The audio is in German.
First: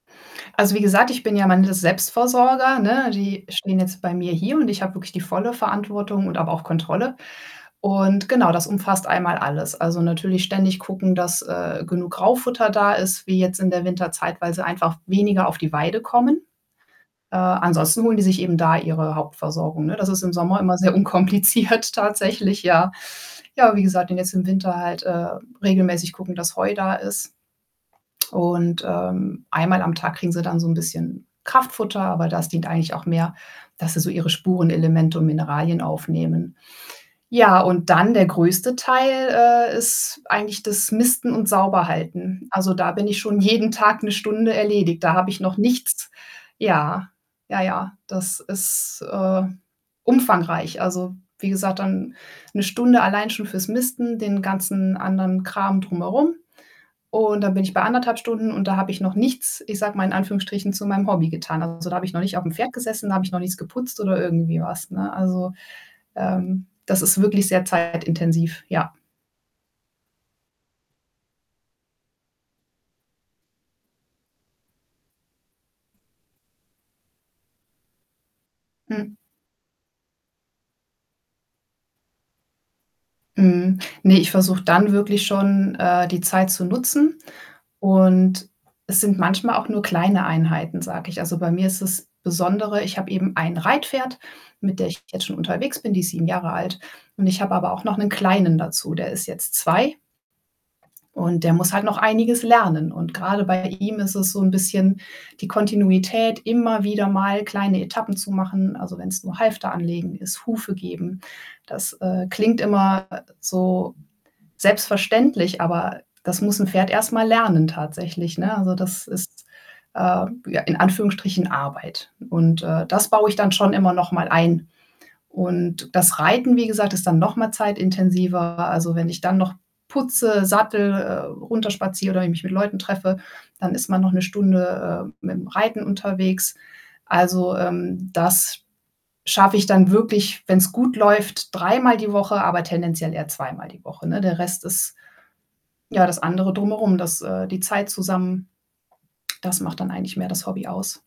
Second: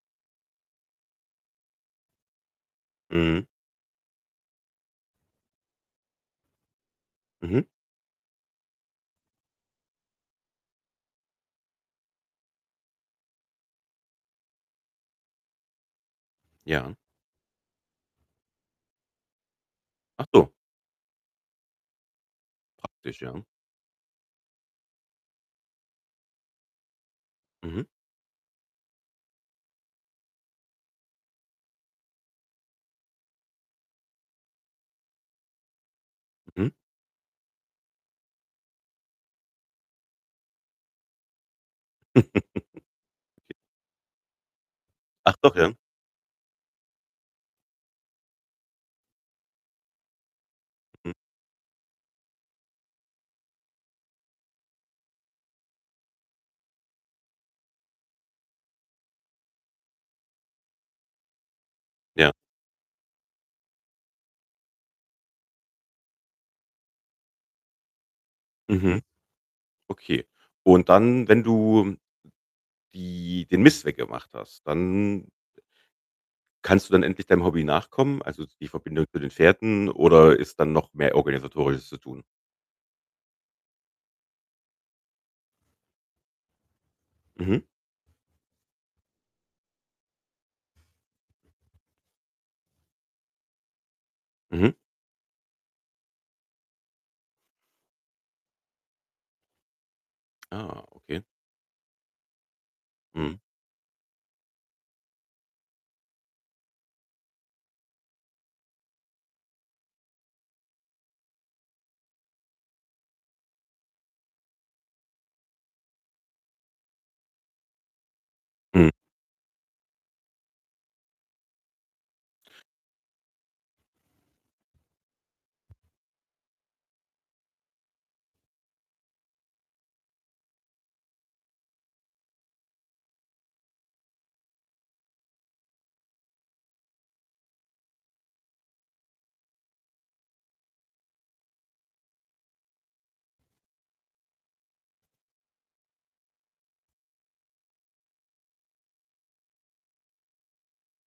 Also, wie gesagt, ich bin ja am Ende Selbstversorger, ne? Mhm. Die stehen jetzt bei mir hier und ich habe wirklich die volle Verantwortung und habe auch Kontrolle. Mhm. Und genau, das umfasst einmal alles. Also, natürlich ständig gucken, dass, äh, genug Graufutter da ist wie jetzt in der Winterzeit, weil sie einfach weniger auf die Weide kommen. Ja. Äh, ansonsten holen die sich eben da ihre Hauptversorgung, ne? Das ist Ach im so. Sommer immer sehr unkompliziert tatsächlich, ja. Praktisch, ja. Ja, wie gesagt, und jetzt im Winter halt, äh, regelmäßig gucken, dass Heu da ist. Mhm. Und, ähm, einmal am Tag kriegen sie dann so 'n bisschen Kraftfutter, aber das dient eigentlich auch mehr, dass sie so ihre Spurenelemente und Mineralien aufnehmen. Mhm. Ja, und dann der größte Teil, äh, ist eigentlich das Misten und Sauberhalten. Also, da bin ich schon Okay. jeden Tag 1 Stunde erledigt. Da habe Ach ich doch, noch ja. nichts ja, ja, ja, das ist, äh, umfangreich. Mhm. Also, wie gesagt, dann 1 Stunde allein schon fürs Misten, den ganzen anderen Kram drum herum. Und dann bin ich bei 1 1/2 Stunden und da habe ich noch nichts, ich sage mal, in Anführungsstrichen, zu meinem Hobby getan. Also, da habe ich noch Ja. nicht auf 'm Pferd gesessen, da habe ich noch nichts geputzt oder irgendwie was, ne? Also, ähm, das ist wirklich sehr zeitintensiv, ja. Mhm. Okay. Und dann, wenn du [unintelligible] die den Mist weggemacht hast, dann kannst du dann endlich deinem Hobby nachkommen, also, die Verbindung Mhm. zu den Pferden oder ist dann noch mehr Organisatorisches zu tun? Mhm, ne, ich versuche dann wirklich schon, äh, die Zeit zu nutzen. Mhm. Und es sind manchmal auch nur kleine Einheiten, sage ich. Also, bei mir ist das Besondere, ich habe eben 1 Reitpferd, Mhm. mit der ich jetzt schon unterwegs bin, die ist 7 Jahre alt. Und ich habe aber auch noch 'nen kleinen dazu, der ist jetzt 2. Ah, okay. Und der muss halt noch einiges lernen. Und Mhm. grade bei ihm ist es so 'n bisschen die Kontinuität, immer wieder mal kleine Etappen zu machen, also, wenn's nur Halfter anlegen ist, Hufe geben. Das, äh, klingt immer so selbstverständlich, aber das muss 'n Pferd erst mal lernen tatsächlich, ne? Also, Mhm. das ist, äh, ja in Anführungsstrichen Arbeit. Und, äh, das baue ich dann schon immer noch mal ein. Und das Reiten, wie gesagt, ist dann noch mal zeitintensiver. Also, wenn ich dann noch putze, Sattel, äh, runterspaziere oder ich mich mit Leuten treffe, dann ist man noch 1 Stunde, äh, mit 'm Reiten unterwegs. Also, ähm, das schaffe ich dann wirklich, wenn's gut läuft, dreimal die Woche, aber tendenziell eher zweimal die Woche, ne? Der Rest ist ja das andere Drumherum, das, äh die Zeit zusammen, das macht dann eigentlich mehr das Hobby aus.